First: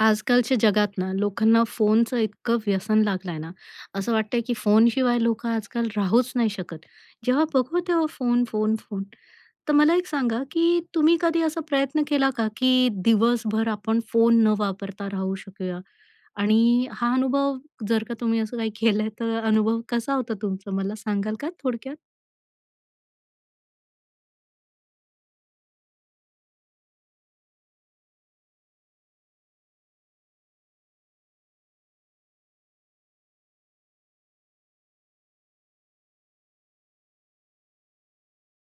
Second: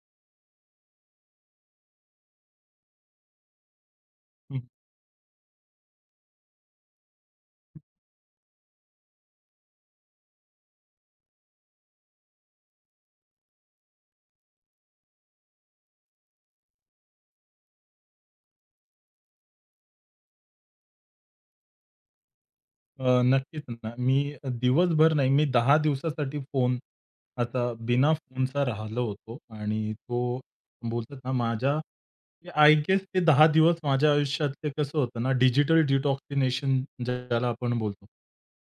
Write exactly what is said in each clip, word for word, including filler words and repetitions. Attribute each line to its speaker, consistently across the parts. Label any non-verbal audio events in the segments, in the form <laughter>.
Speaker 1: आजकालच्या जगात ना लोकांना फोनचं इतकं व्यसन लागलंय ना, असं वाटतंय की
Speaker 2: हं.
Speaker 1: फोनशिवाय लोकं आजकाल राहूच नाही शकत. जेव्हा बघू तेव्हा फोन, फोन, फोन. तर मला एक सांगा, की तुम्ही कधी असा प्रयत्न केला का, की दिवसभर आपण फोन न वापरता राहू शकूया? आणि हा अनुभव जर का तुम्ही असं काही केलंय, तर अनुभव कसा होता तुमचा? मला सांगाल का थोडक्यात?
Speaker 2: अ, नक्कीच ना. मी दिवसभर नाही, मी दहा दिवसासाठी फोन आता बिना फोनचा राहिलो होतो आणि तो बोलतात ना माझ्या आय गेस ते दहा दिवस माझ्या आयुष्यातले कसं होतं ना, डिजिटल डिटॉक्सिनेशन ज्याला आपण बोलतो.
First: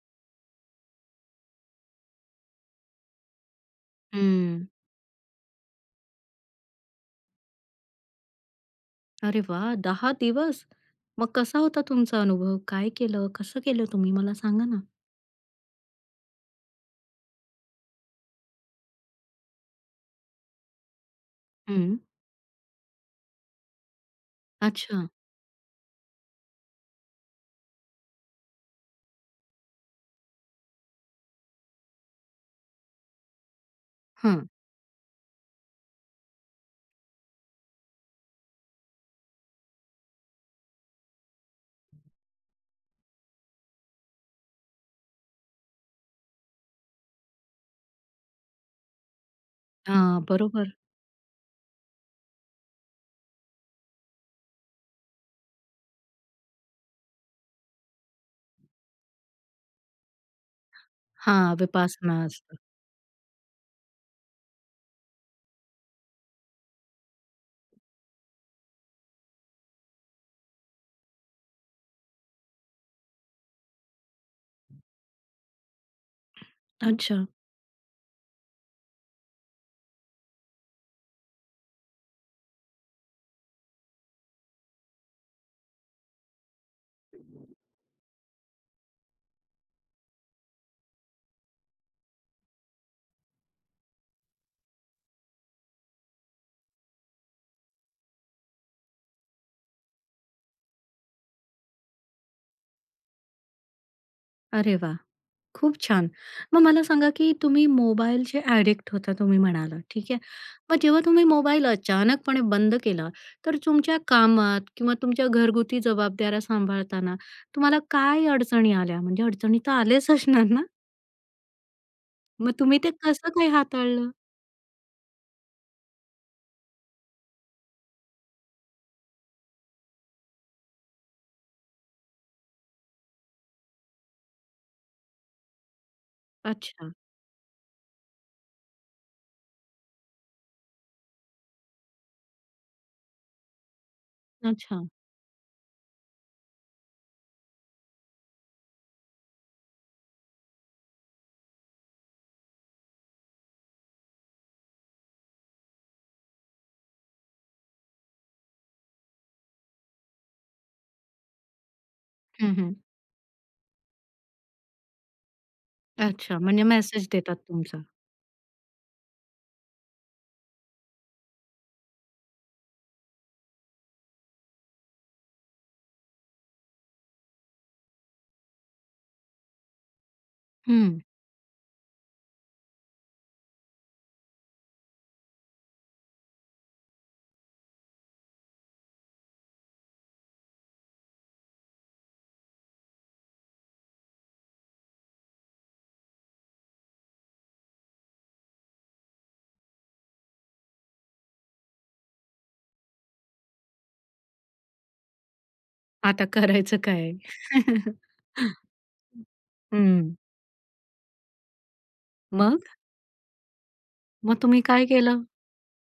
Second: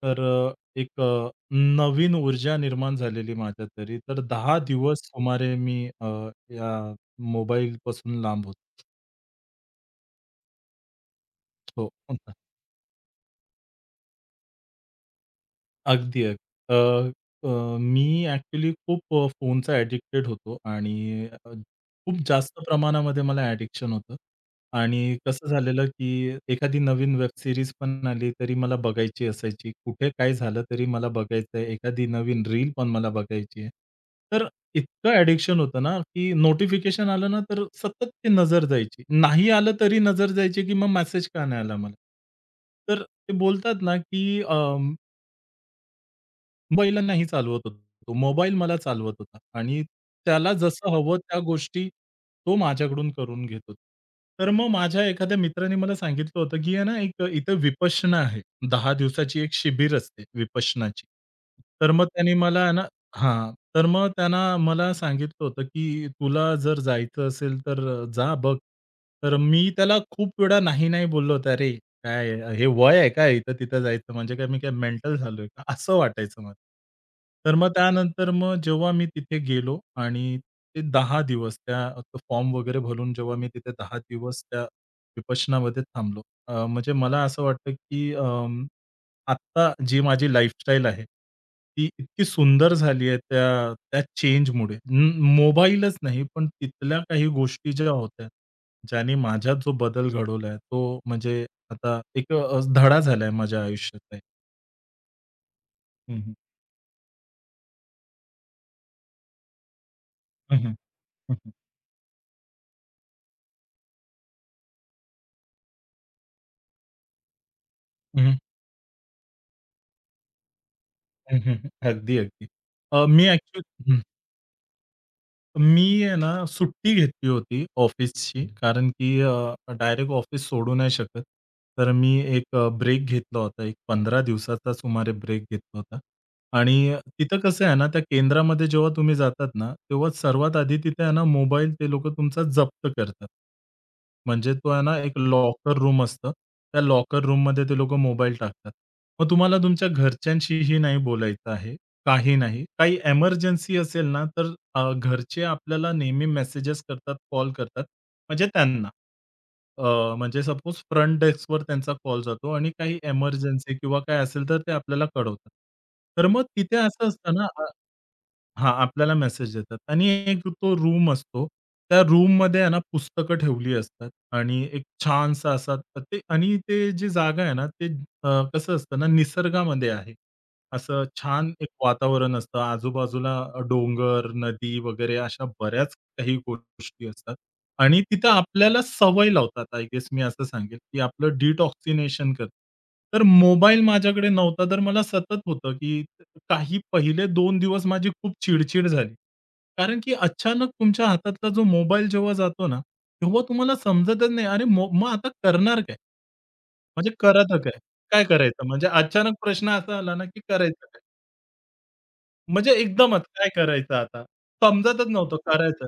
Speaker 2: तर अ, एक अ, नवीन ऊर्जा निर्माण झालेली माझ्या तरी. तर दहा
Speaker 1: हं.
Speaker 2: दिवस सुमारे मी अ, या मोबाईलपासून लांब होतो.
Speaker 1: अरे वाह! दहा दिवस. मग कसा होता
Speaker 2: हो.
Speaker 1: तुमचा अनुभव? काय केलं? कसं केलं तुम्ही? मला सांगा ना?
Speaker 2: अगदी, अगदी. अ, अ, मी ॲक्चुअली खूप अ, फोनचा ॲडिक्टेड होतो आणि अ,
Speaker 1: हं.
Speaker 2: खूप जास्त प्रमाणामध्ये मला ॲडिक्शन होतं
Speaker 1: अच्छा.
Speaker 2: आणि कसं झालेलं, की एखादी नवीन वेब सीरीज पण आली, तरी मला बघायची असायची. कुठे काय झालं तरी मला बघायचं आहे. एखादी नवीन रील पण मला बघायची आहे.
Speaker 1: हां.
Speaker 2: तर इतकं ॲडिक्शन होतं ना, की नोटिफिकेशन आलं ना, तर सतत ती नजर जायची. नाही आलं तरी नजर जायची, की मग मेसेज का नाही आला मला? तर ते बोलतात ना, की बैल नाही चालवत होता. तो मोबाईल मला चालवत होता आणि
Speaker 1: हां,
Speaker 2: त्याला
Speaker 1: बरोबर.
Speaker 2: जसं हवं त्या गोष्टी तो माझ्याकडून करून घेत होता. तर मग माझ्या एखाद्या मित्राने मला सांगितलं होतं, की आहे ना एक इथं विपश्यना आहे. दहा दिवसाची एक शिबिर असते विपश्यनाची.
Speaker 1: हां,
Speaker 2: तर मग
Speaker 1: विपासना
Speaker 2: त्याने
Speaker 1: असतं.
Speaker 2: मला आहे ना हां. तर मग त्यांना मला सांगितलं होतं, की तुला जर जायचं असेल तर जा बघ. तर मी त्याला खूप वेळा नाही, नाही बोललो होतो. "अरे, काय हे वय आहे काय इथं-तिथं जायचं म्हणजे काय मी काय मेंटल झालोय का?" असं वाटायचं मला.
Speaker 1: अच्छा.
Speaker 2: तर मग त्यानंतर मग जेव्हा मी तिथे गेलो आणि ते दहा दिवस त्या फॉर्म वगैरे भरून जेव्हा मी तिथे दहा दिवस त्या विपश्यनामध्ये थांबलो. अ, म्हणजे मला असं वाटतं की अं, आत्ता जी माझी लाईफस्टाईल आहे, ती इतकी सुंदर झाली आहे त्या त्या चेंजमुळे. म मोबाईलच नाही, पण तिथल्या काही गोष्टी ज्या होत्या, ज्याने माझ्यात जो बदल घडवलाय, तो म्हणजे आता एक अ, धडा झालाय माझ्या आयुष्याचा एक.
Speaker 1: अरे वाह! खूप छान.
Speaker 2: हं, हं.
Speaker 1: मग मला सांगा, की तुम्ही मोबाईलचे ॲडिक्ट होता तुम्ही म्हणाला, ठीक आहे.
Speaker 2: हं, हं.
Speaker 1: मग जेव्हा तुम्ही
Speaker 2: हं, हं.
Speaker 1: मोबाईल अचानकपणे बंद केला, तर तुमच्या कामात किंवा तुमच्या घरगुती जबाबदाऱ्या सांभाळताना तुम्हाला
Speaker 2: हं,
Speaker 1: काय
Speaker 2: हं.
Speaker 1: अडचणी आल्या? म्हणजे अडचणी तर आल्याच असणार ना?
Speaker 2: अगदी, अगदी.
Speaker 1: मग तुम्ही ते
Speaker 2: अ, मी
Speaker 1: कसं काय
Speaker 2: ॲक्चुअली
Speaker 1: हाताळलं?
Speaker 2: मी आहे ना, सुट्टी घेतली होती ऑफिसची. कारण की अ, डायरेक्ट ऑफिस सोडू नाही शकत. तर मी एक अ, ब्रेक घेतला होता. एक पंधरा दिवसाचा सुमारे ब्रेक घेतला होता. आणि
Speaker 1: अच्छा,
Speaker 2: तिथं कसं आहे ना, त्या केंद्रामध्ये जेव्हा तुम्ही जातात ना, तेव्हा सर्वात आधी तिथे आहे ना, मोबाईल ते लोकं तुमचा जप्त करतात. म्हणजे तो
Speaker 1: अच्छा.
Speaker 2: आहे ना, एक लॉकर रूम असतं. त्या लॉकर रूममध्ये ते लोकं मोबाईल टाकतात. मग तुम्हाला तुमच्या घरच्यांशीही नाही बोलायचं आहे. काही नाही. काही एमर्जन्सी असेल ना, तर अ, घरचे आपल्याला नेहमी मेसेजेस करतात, कॉल करतात. म्हणजे त्यांना अ, म्हणजे सपोज फ्रंट डेस्कवर त्यांचा कॉल जातो
Speaker 1: हं,
Speaker 2: आणि
Speaker 1: हं.
Speaker 2: काही एमर्जन्सी किंवा काय असेल तर ते आपल्याला कळवतात. तर
Speaker 1: अच्छा,
Speaker 2: मग
Speaker 1: म्हणजे
Speaker 2: तिथे असं
Speaker 1: मेसेज
Speaker 2: असतं
Speaker 1: देतात
Speaker 2: ना अ,
Speaker 1: तुमचा.
Speaker 2: हां, आपल्याला मेसेज येतात आणि एक तो रूम असतो. त्या रूममध्ये आहे ना पुस्तकं ठेवली असतात आणि एक छानसा असा ते आणि ते जी जागा आहे ना, ते अ, कसं असतं ना निसर्गामध्ये आहे.
Speaker 1: हं.
Speaker 2: असं छान एक वातावरण असतं. आजूबाजूला अ, डोंगर, नदी वगैरे अशा बऱ्याच काही गोष्टी असतात आणि तिथं आपल्याला सवय लावतात. आय गेस मी असं सांगेल, की आपलं डिटॉक्सिनेशन करतात. तर मोबाईल माझ्याकडे नव्हता, तर मला सतत होतं, की काही पहिले दोन दिवस माझी खूप चिडचिड झाली. कारण की अचानक तुमच्या हातातला जो मोबाईल जेव्हा जातो ना, तेव्हा तुम्हाला समजतच नाही, अरे मो मग आता करणार काय?
Speaker 1: आता करायचं
Speaker 2: म्हणजे
Speaker 1: काय?
Speaker 2: करता काय? काय करायचं?
Speaker 1: <laughs>
Speaker 2: म्हणजे अचानक प्रश्न असा आला
Speaker 1: हं.
Speaker 2: ना, की करायचं काय?
Speaker 1: मग?
Speaker 2: म्हणजे एकदमच काय करायचं आता?
Speaker 1: मग तुम्ही काय
Speaker 2: समजतच
Speaker 1: केलं?
Speaker 2: नव्हतं करायचं.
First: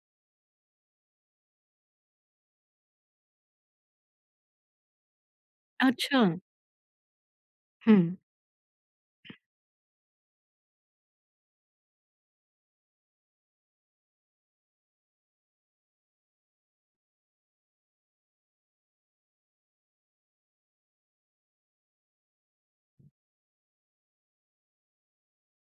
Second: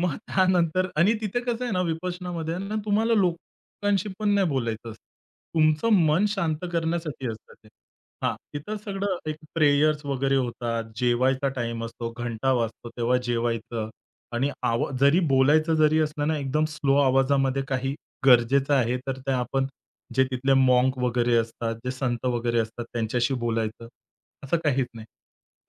Speaker 2: मग त्यानंतर आणि तिथे कसं आहे ना विपश्यनामध्ये ना तुम्हाला लोकांशी पण नाही बोलायचं असतं. तुमचं
Speaker 1: अच्छा.
Speaker 2: मन शांत करण्यासाठी असतं ते.
Speaker 1: हं.
Speaker 2: हां, तिथं सगळं एक प्रेयर्स वगैरे होतात. जेवायचा टाईम असतो, घंटा वाजतो तेव्हा जेवायचं आणि आवा जरी बोलायचं जरी असलं ना एकदम स्लो आवाजामध्ये काही गरजेचं आहे तर ते आपण जे तिथले मॉन्क वगैरे असतात, जे संत वगैरे असतात त्यांच्याशी बोलायचं. असं काहीच नाही.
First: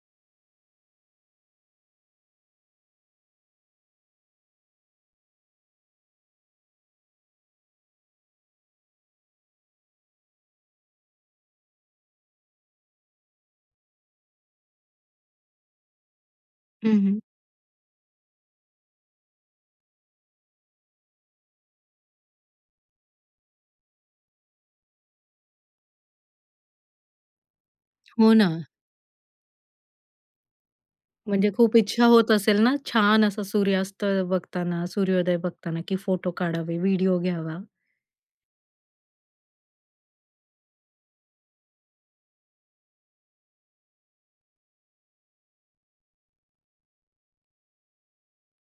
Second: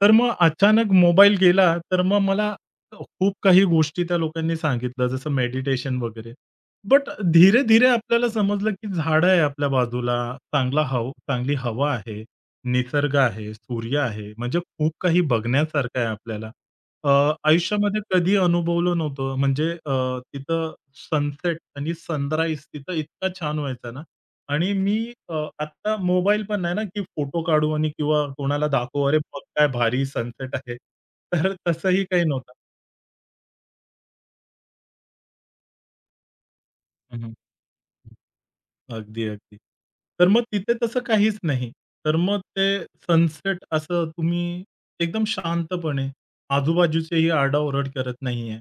Speaker 2: तर मग अचानक मोबाईल गेला, तर मग मला खूप काही गोष्टी त्या लोकांनी सांगितलं, जसं मेडिटेशन वगैरे. बट धीरे-धीरे आपल्याला समजलं, की झाडं आहे आपल्या बाजूला, चांगला हव चांगली हवा आहे, निसर्ग आहे, सूर्य आहे. म्हणजे खूप काही बघण्यासारखं आहे आपल्याला. अ,
Speaker 1: हं,
Speaker 2: आयुष्यामध्ये कधी अनुभवलं नव्हतं. म्हणजे अ, तिथं सनसेट आणि सनराईज तिथं इतका छान व्हायचा ना, आणि मी अ, आत्ता मोबाईल पण आहे ना, की फोटो काढू आणि किंवा
Speaker 1: हो ना.
Speaker 2: कोणाला दाखवू, "अरे, बघ काय भारी सनसेट आहे."
Speaker 1: म्हणजे
Speaker 2: तर
Speaker 1: खूप
Speaker 2: तसंही
Speaker 1: इच्छा
Speaker 2: काही
Speaker 1: होत
Speaker 2: नव्हतं.
Speaker 1: असेल ना, छान असा सूर्यास्त बघताना, सूर्योदय बघताना, की फोटो काढावे, व्हिडिओ
Speaker 2: हं, हं.
Speaker 1: घ्यावा?
Speaker 2: अगदी, अगदी. तर मग तिथे तसं काहीच नाही. तर मग ते सनसेट असं तुम्ही एकदम शांतपणे आजूबाजूचेही आरडाओरड करत नाहीये.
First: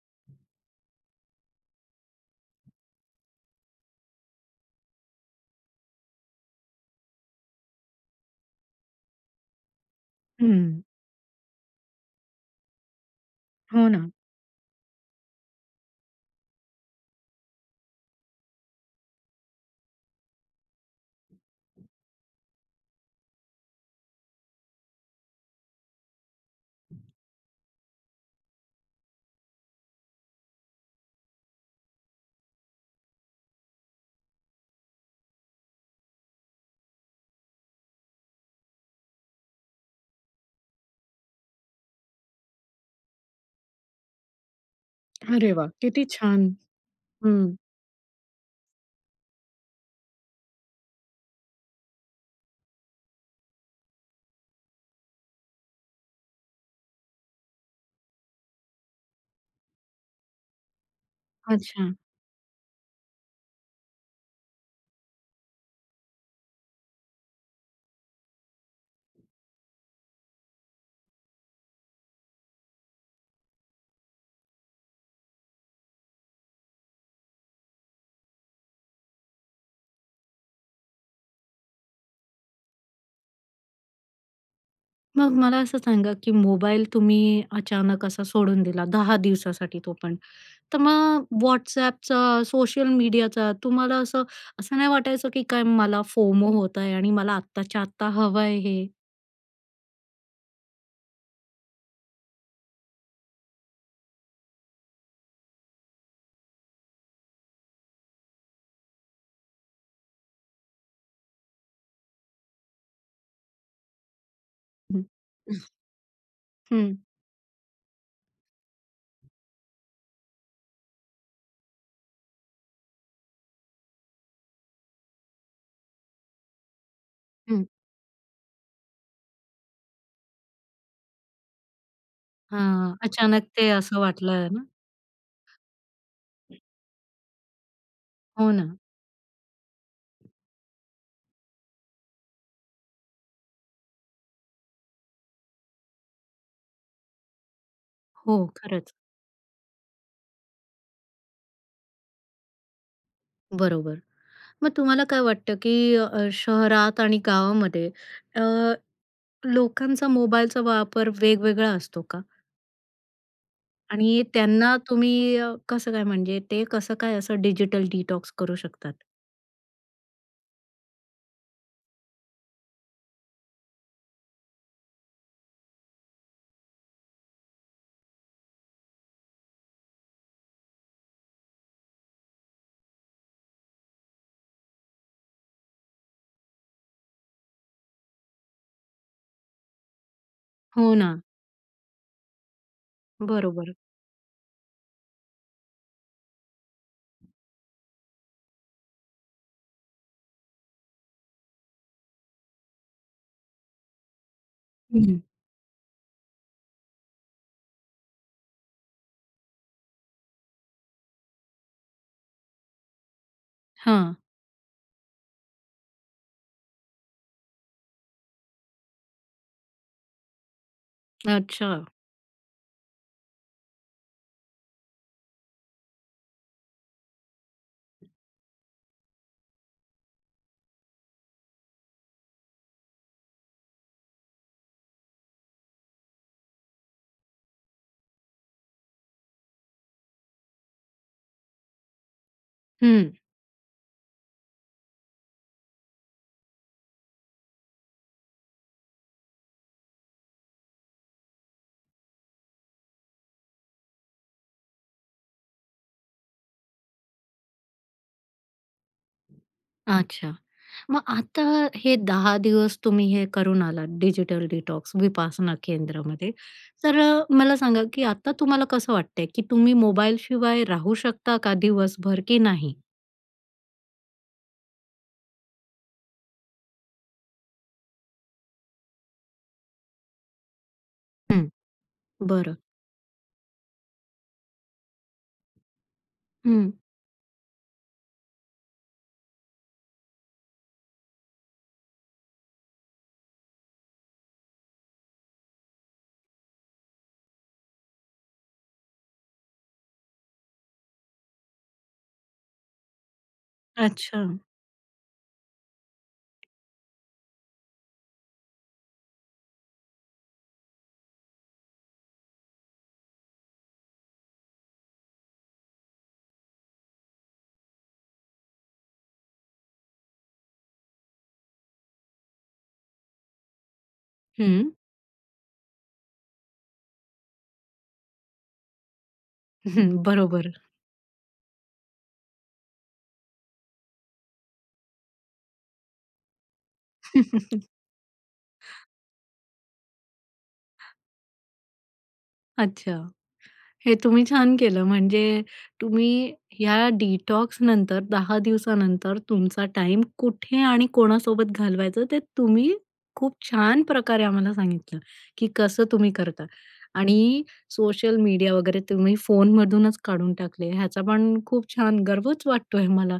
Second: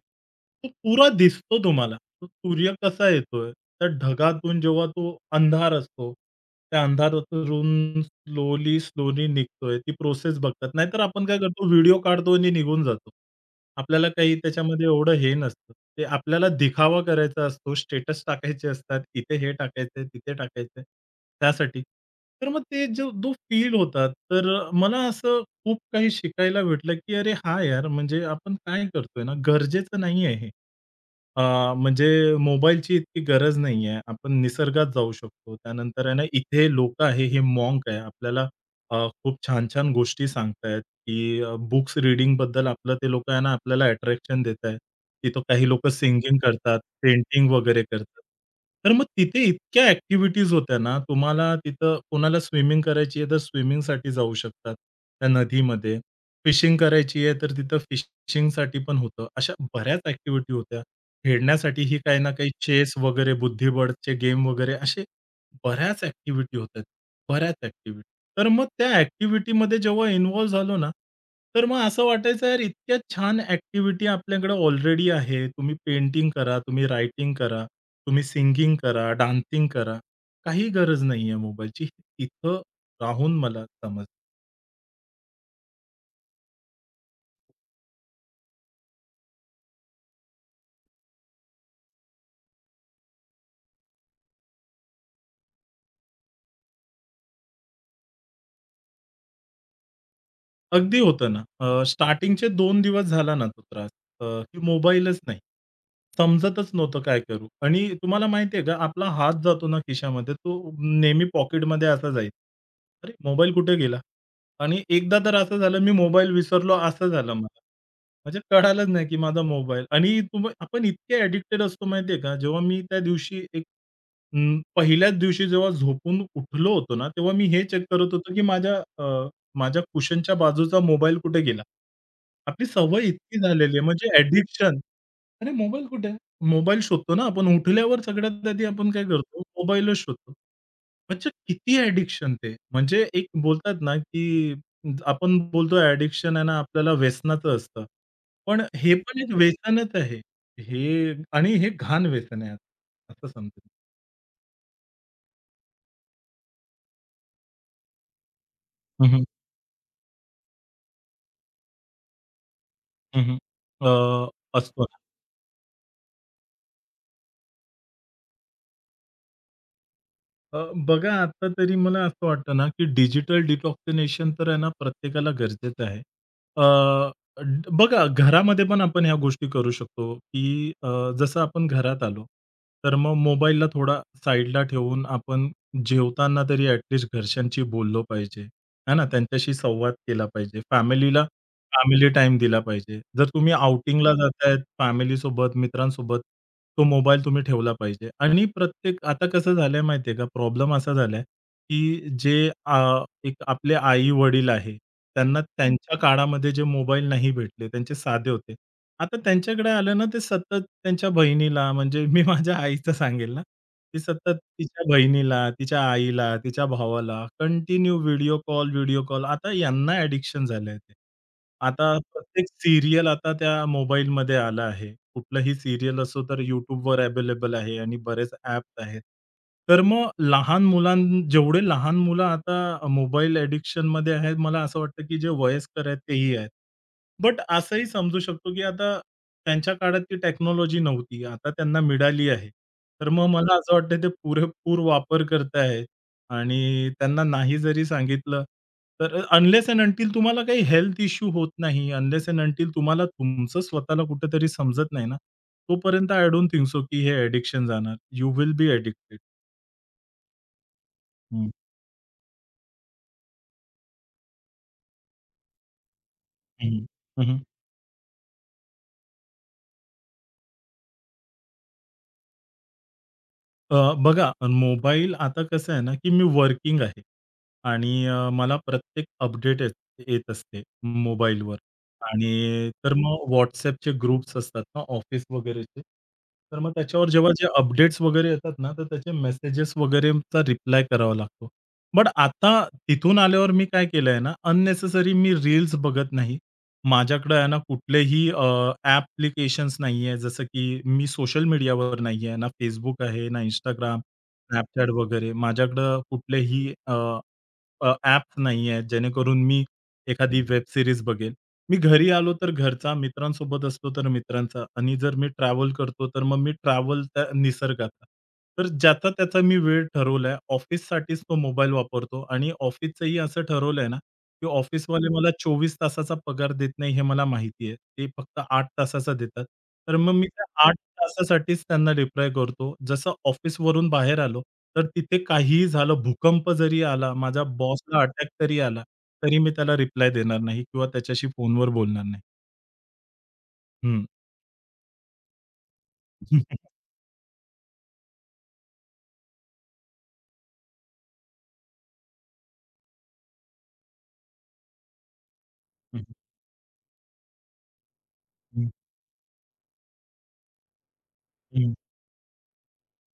Speaker 2: तो पुरा दिसतो तुम्हाला. तो सूर्य कसा येतोय, त्या ढगातून जेव्हा तो अंधार असतो, त्या अंधारातून स्लोली, स्लोली निघतोय. ती प्रोसेस बघतात.
Speaker 1: हं.
Speaker 2: नाहीतर आपण काय करतो व्हिडिओ काढतो आणि निघून जातो.
Speaker 1: हो
Speaker 2: आपल्याला
Speaker 1: ना.
Speaker 2: काही त्याच्यामध्ये एवढं हे नसतं. ते आपल्याला दिखावा करायचा असतो, स्टेटस टाकायचे असतात, इथे हे टाकायचंय, तिथे टाकायचंय, त्यासाठी. तर मग ते जो जो फील होतात, तर मला असं खूप काही शिकायला भेटलं, की अरे हां, यार म्हणजे आपण काय करतोय ना, गरजेचं नाहीये हे. अ, म्हणजे मोबाईलची इतकी गरज नाहीये. आपण निसर्गात जाऊ शकतो. त्यानंतर आहे ना, इथे लोकं आहे, हे मॉन्क आहे. आपल्याला अ, खूप छान-छान गोष्टी सांगतायत, की अ, बुक्स रिडिंगबद्दल आपलं ते लोकं आहे ना, आपल्याला अट्रॅक्शन देतायत. तिथं
Speaker 1: अरे वा
Speaker 2: काही लोकं
Speaker 1: किती
Speaker 2: सिंगिंग
Speaker 1: छान.
Speaker 2: करतात,
Speaker 1: हं.
Speaker 2: पेंटिंग वगैरे करतात. तर मग तिथे इतक्या ॲक्टिव्हिटीज होत्या ना, तुम्हाला तिथं कोणाला स्विमिंग करायची आहे, तर स्विमिंगसाठी जाऊ शकतात त्या नदीमध्ये. फिशिंग करायची आहे, तर तिथं फिशिंगसाठी पण होतं. अशा बऱ्याच ॲक्टिव्हिटी होत्या.
Speaker 1: अच्छा.
Speaker 2: खेळण्यासाठीही काही ना काही चेस वगैरे, बुद्धिबळचे गेम वगैरे असे बऱ्याच ॲक्टिव्हिटी होतात. बऱ्याच ॲक्टिव्हिटी. तर मग त्या ॲक्टिव्हिटीमध्ये जेव्हा इन्व्हॉल्व झालो ना, तर मग असं वाटायचं यार इतक्या छान ॲक्टिव्हिटी आपल्याकडे ऑलरेडी आहे. तुम्ही पेंटिंग करा, तुम्ही रायटिंग करा, तुम्ही सिंगिंग करा, डान्सिंग करा. काही गरज नाहीये मोबाईलची. तिथं राहून मला समजलं.
Speaker 1: मग मला असं सांगा, की मोबाईल तुम्ही अचानक असा सोडून दिला दहा दिवसासाठी तो पण. तर मग WhatsAppचा, सोशल मीडियाचा तुम्हाला असं असं नाही वाटायचं, की काय मला फोमो होत आहे आणि मला आत्ताच्या आत्ता हवं आहे हे?
Speaker 2: अगदी होतं ना. अ, स्टार्टिंगचे दोन दिवस झाला ना तो त्रास. अ, की मोबाईलच नाही. समजतच नव्हतं काय करू? आणि तुम्हाला माहिती आहे का आपला हात जातो ना खिशामध्ये तो नेहमी पॉकेटमध्ये असा जायचा. अरे, मोबाईल कुठे गेला? आणि
Speaker 1: हं.
Speaker 2: एकदा तर असं झालं मी मोबाईल विसरलो
Speaker 1: हं,
Speaker 2: असं झालं मला. म्हणजे कळालंच नाही की माझा मोबाईल आणि तुम्ही आपण इतके ॲडिक्टेड असतो माहिती आहे का? जेव्हा मी त्या दिवशी अं, पहिल्याच दिवशी जेव्हा झोपून उठलो होतो ना, तेव्हा मी हे
Speaker 1: हं.
Speaker 2: चेक करत होतो, की माझ्या अ, माझ्या कुशनच्या बाजूचा मोबाईल कुठे गेला? आपली
Speaker 1: हां,
Speaker 2: सवय इतकी
Speaker 1: अचानक ते
Speaker 2: झालेली आहे
Speaker 1: असं
Speaker 2: म्हणजे
Speaker 1: वाटलं ना.
Speaker 2: ॲडिक्शन. अरे मोबाईल कुठे आहे? मोबाईल शोधतो ना आपण उठल्यावर सगळ्यात
Speaker 1: हो
Speaker 2: आधी
Speaker 1: ना.
Speaker 2: आपण काय करतो? मोबाईलच शोधतो. म्हणजे किती ॲडिक्शन ते. म्हणजे एक बोलतात ना, की आपण बोलतो ॲडिक्शन आहे ना, आपल्याला व्यसनाचं असतं.
Speaker 1: हो,
Speaker 2: पण
Speaker 1: खरंच.
Speaker 2: हे पण एक व्यसनच आहे. हे आणि हे घाण व्यसन आहे असं समजेल.
Speaker 1: बरोबर. मग तुम्हाला काय वाटतं, की अ, शहरात आणि गावामध्ये अ, लोकांचा मोबाईलचा वापर वेगवेगळा असतो का?
Speaker 2: हं, अ,
Speaker 1: आणि त्यांना
Speaker 2: असतो ना.
Speaker 1: तुम्ही अ, कसं काय म्हणजे ते कसं काय असं डिजिटल डिटॉक्स करू शकतात?
Speaker 2: अ, बघा आता तरी मला असं वाटतं ना, की डिजिटल डिटॉक्सिनेशन तर आहे ना प्रत्येकाला गरजेचं आहे. अ, ड बघा घरामध्ये पण आपण ह्या गोष्टी करू शकतो, की अ, जसं आपण घरात आलो, तर मग मोबाईलला थोडा साईडला ठेवून आपण जेवताना तरी ॲट लीस्ट घरच्यांशी बोललो पाहिजे, आहे ना. त्यांच्याशी संवाद केला पाहिजे.
Speaker 1: हो ना.
Speaker 2: फॅमिलीला फॅमिली टाईम दिला पाहिजे. जर तुम्ही
Speaker 1: बरोबर.
Speaker 2: आउटिंगला जाताय फॅमिलीसोबत, मित्रांसोबत, तो मोबाईल तुम्ही ठेवला पाहिजे. आणि प्रत्येक आता कसं झालंय माहिती का, प्रॉब्लेम असा झालाय, की जे अ, एक आपले आई-वडील आहे,
Speaker 1: हं.
Speaker 2: त्यांना त्यांच्या काळामध्ये जे मोबाईल नाही भेटले, त्यांचे साधे होते. आता त्यांच्याकडे आलं ना, ते सतत त्यांच्या बहिणीला म्हणजे मी माझ्या आईचं सांगेल ना, ती
Speaker 1: हां.
Speaker 2: सतत तिच्या बहिणीला, तिच्या आईला, तिच्या भावाला continue video call, video call. आता यांना ॲडिक्शन झालंय ते.
Speaker 1: अच्छा.
Speaker 2: आता प्रत्येक सीरियल आता त्या मोबाईलमध्ये आला आहे. कुठलाही सीरियल असो तर YouTubeवर अवेलेबल आहे आणि बरेच ॲप्स आहेत. तर मग लहान मुलां जेवढे लहान मुलं आता मोबाईल ॲडिक्शनमध्ये आहेत, मला असं वाटतं की जे वयस्कर आहेत तेही आहेत. बट असंही समजू शकतो, की आता त्यांच्या काळात ती टेक्नॉलॉजी नव्हती. आता त्यांना मिळाली आहे. तर
Speaker 1: हं.
Speaker 2: मग मला असं वाटतं ते पुरेपूर वापर करतायेत आणि त्यांना नाही जरी सांगितलं, तर अनलेस एंड अंटिल तुम्हाला काही हेल्थ इश्यू होत नाही, अनलेस एंड अंटिल तुम्हाला तुमचं स्वतःला कुठेतरी समजत नाही ना, तोपर्यंत आय डोंट थिंक सो, की हे एडिक्शन जाणार. You will be addicted.
Speaker 1: अच्छा. मग आता हे दहा दिवस तुम्ही हे करून आलात डिजिटल डिटॉक्स विपासना केंद्रामध्ये. तर अ, मला सांगा, की आता तुम्हाला कसं वाटतंय, की तुम्ही मोबाईलशिवाय राहू शकता का दिवसभर की नाही?
Speaker 2: अ, बघा मोबाईल आता कसं आहे ना, की मी वर्किंग आहे आणि अ, मला प्रत्येक अपडेट येत येत असते
Speaker 1: हं.
Speaker 2: मोबाईलवर
Speaker 1: बरं.
Speaker 2: आणि तर मग WhatsAppचे ग्रुप्स असतात ना ऑफिस वगैरेचे. तर मग
Speaker 1: हं.
Speaker 2: त्याच्यावर जेव्हा जे अपडेट्स वगैरे येतात ना, तर त्याचे मेसेजेस वगैरेचा रिप्लाय करावा लागतो. बट आता तिथून आल्यावर मी काय केलंय ना, अननेसेसरी मी रील्स बघत नाही. माझ्याकडे आहे ना कुठलेही अ, ॲप्लिकेशन्स नाहीये, जसं की मी सोशल मीडियावर नाहीये. ना Facebook आहे, ना Instagram,
Speaker 1: अच्छा.
Speaker 2: Snapchat वगैरे. माझ्याकडं कुठलेही अ अ, ॲप नाहीये, जेणेकरून मी एखादी वेब सीरीज बघेल. मी घरी आलो तर घरचा, मित्रांसोबत असलो तर मित्रांचा आणि जर मी ट्रॅव्हल करतो, तर मग मी ट्रॅव्हल त्या निसर्गाचा. तर ज्याचा त्याचा मी वेळ ठरवलाय. ऑफिससाठीच तो मोबाईल वापरतो आणि ऑफिसचंही असं ठरवलंय ना, की
Speaker 1: हं.
Speaker 2: ऑफिसवाले मला चोवीस तासाचा पगार देत नाही, हे मला माहिती आहे. ते फक्त आठ तासाचा देतात.
Speaker 1: हं,
Speaker 2: तर मग मी
Speaker 1: बरोबर.
Speaker 2: त्या तासासाठीच त्यांना रिप्लाय करतो. जसं ऑफिसवरून बाहेर आलो, तर तिथे काहीही झालं, भूकंप जरी आला, माझ्या
Speaker 1: <laughs>
Speaker 2: बॉसला अटॅक तरी आला, तरी मी त्याला रिप्लाय देणार नाही किंवा त्याच्याशी फोनवर बोलणार नाही.
Speaker 1: अच्छा. हे
Speaker 2: हं.
Speaker 1: तुम्ही छान केलं. म्हणजे तुम्ही
Speaker 2: हं,
Speaker 1: ह्या डिटॉक्सनंतर दहा दिवसानंतर तुमचा टाइम कुठे आणि कोणासोबत घालवायचं ते तुम्ही खूप छान प्रकारे आम्हाला सांगितलं, की कसं
Speaker 2: हं,
Speaker 1: तुम्ही करता आणि सोशल मीडिया वगैरे तुम्ही फोनमधूनच काढून टाकले. ह्याचा पण खूप
Speaker 2: हं,
Speaker 1: छान गर्वच वाटतोय मला.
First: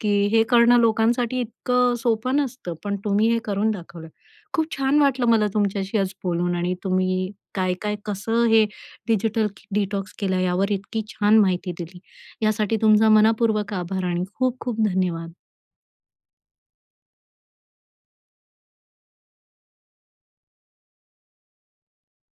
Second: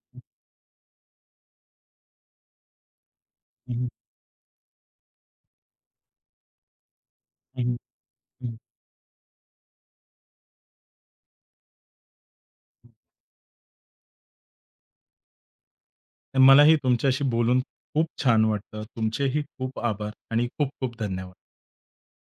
Speaker 1: की हे करणं लोकांसाठी इतकं सोपं नसतं, पण तुम्ही हे करून
Speaker 2: हं,
Speaker 1: दाखवलं. खूप छान वाटलं मला तुमच्याशी आज बोलून आणि तुम्ही
Speaker 2: हं,
Speaker 1: काय-काय कसं
Speaker 2: हं.
Speaker 1: हे डिजिटल डिटॉक्स केलं यावर इतकी छान माहिती दिली. यासाठी तुमचा मनःपूर्वक आभार आणि खूप खूप धन्यवाद.
Speaker 2: मलाही तुमच्याशी बोलून खूप छान वाटलं. तुमचेही खूप आभार आणि खूप खूप धन्यवाद.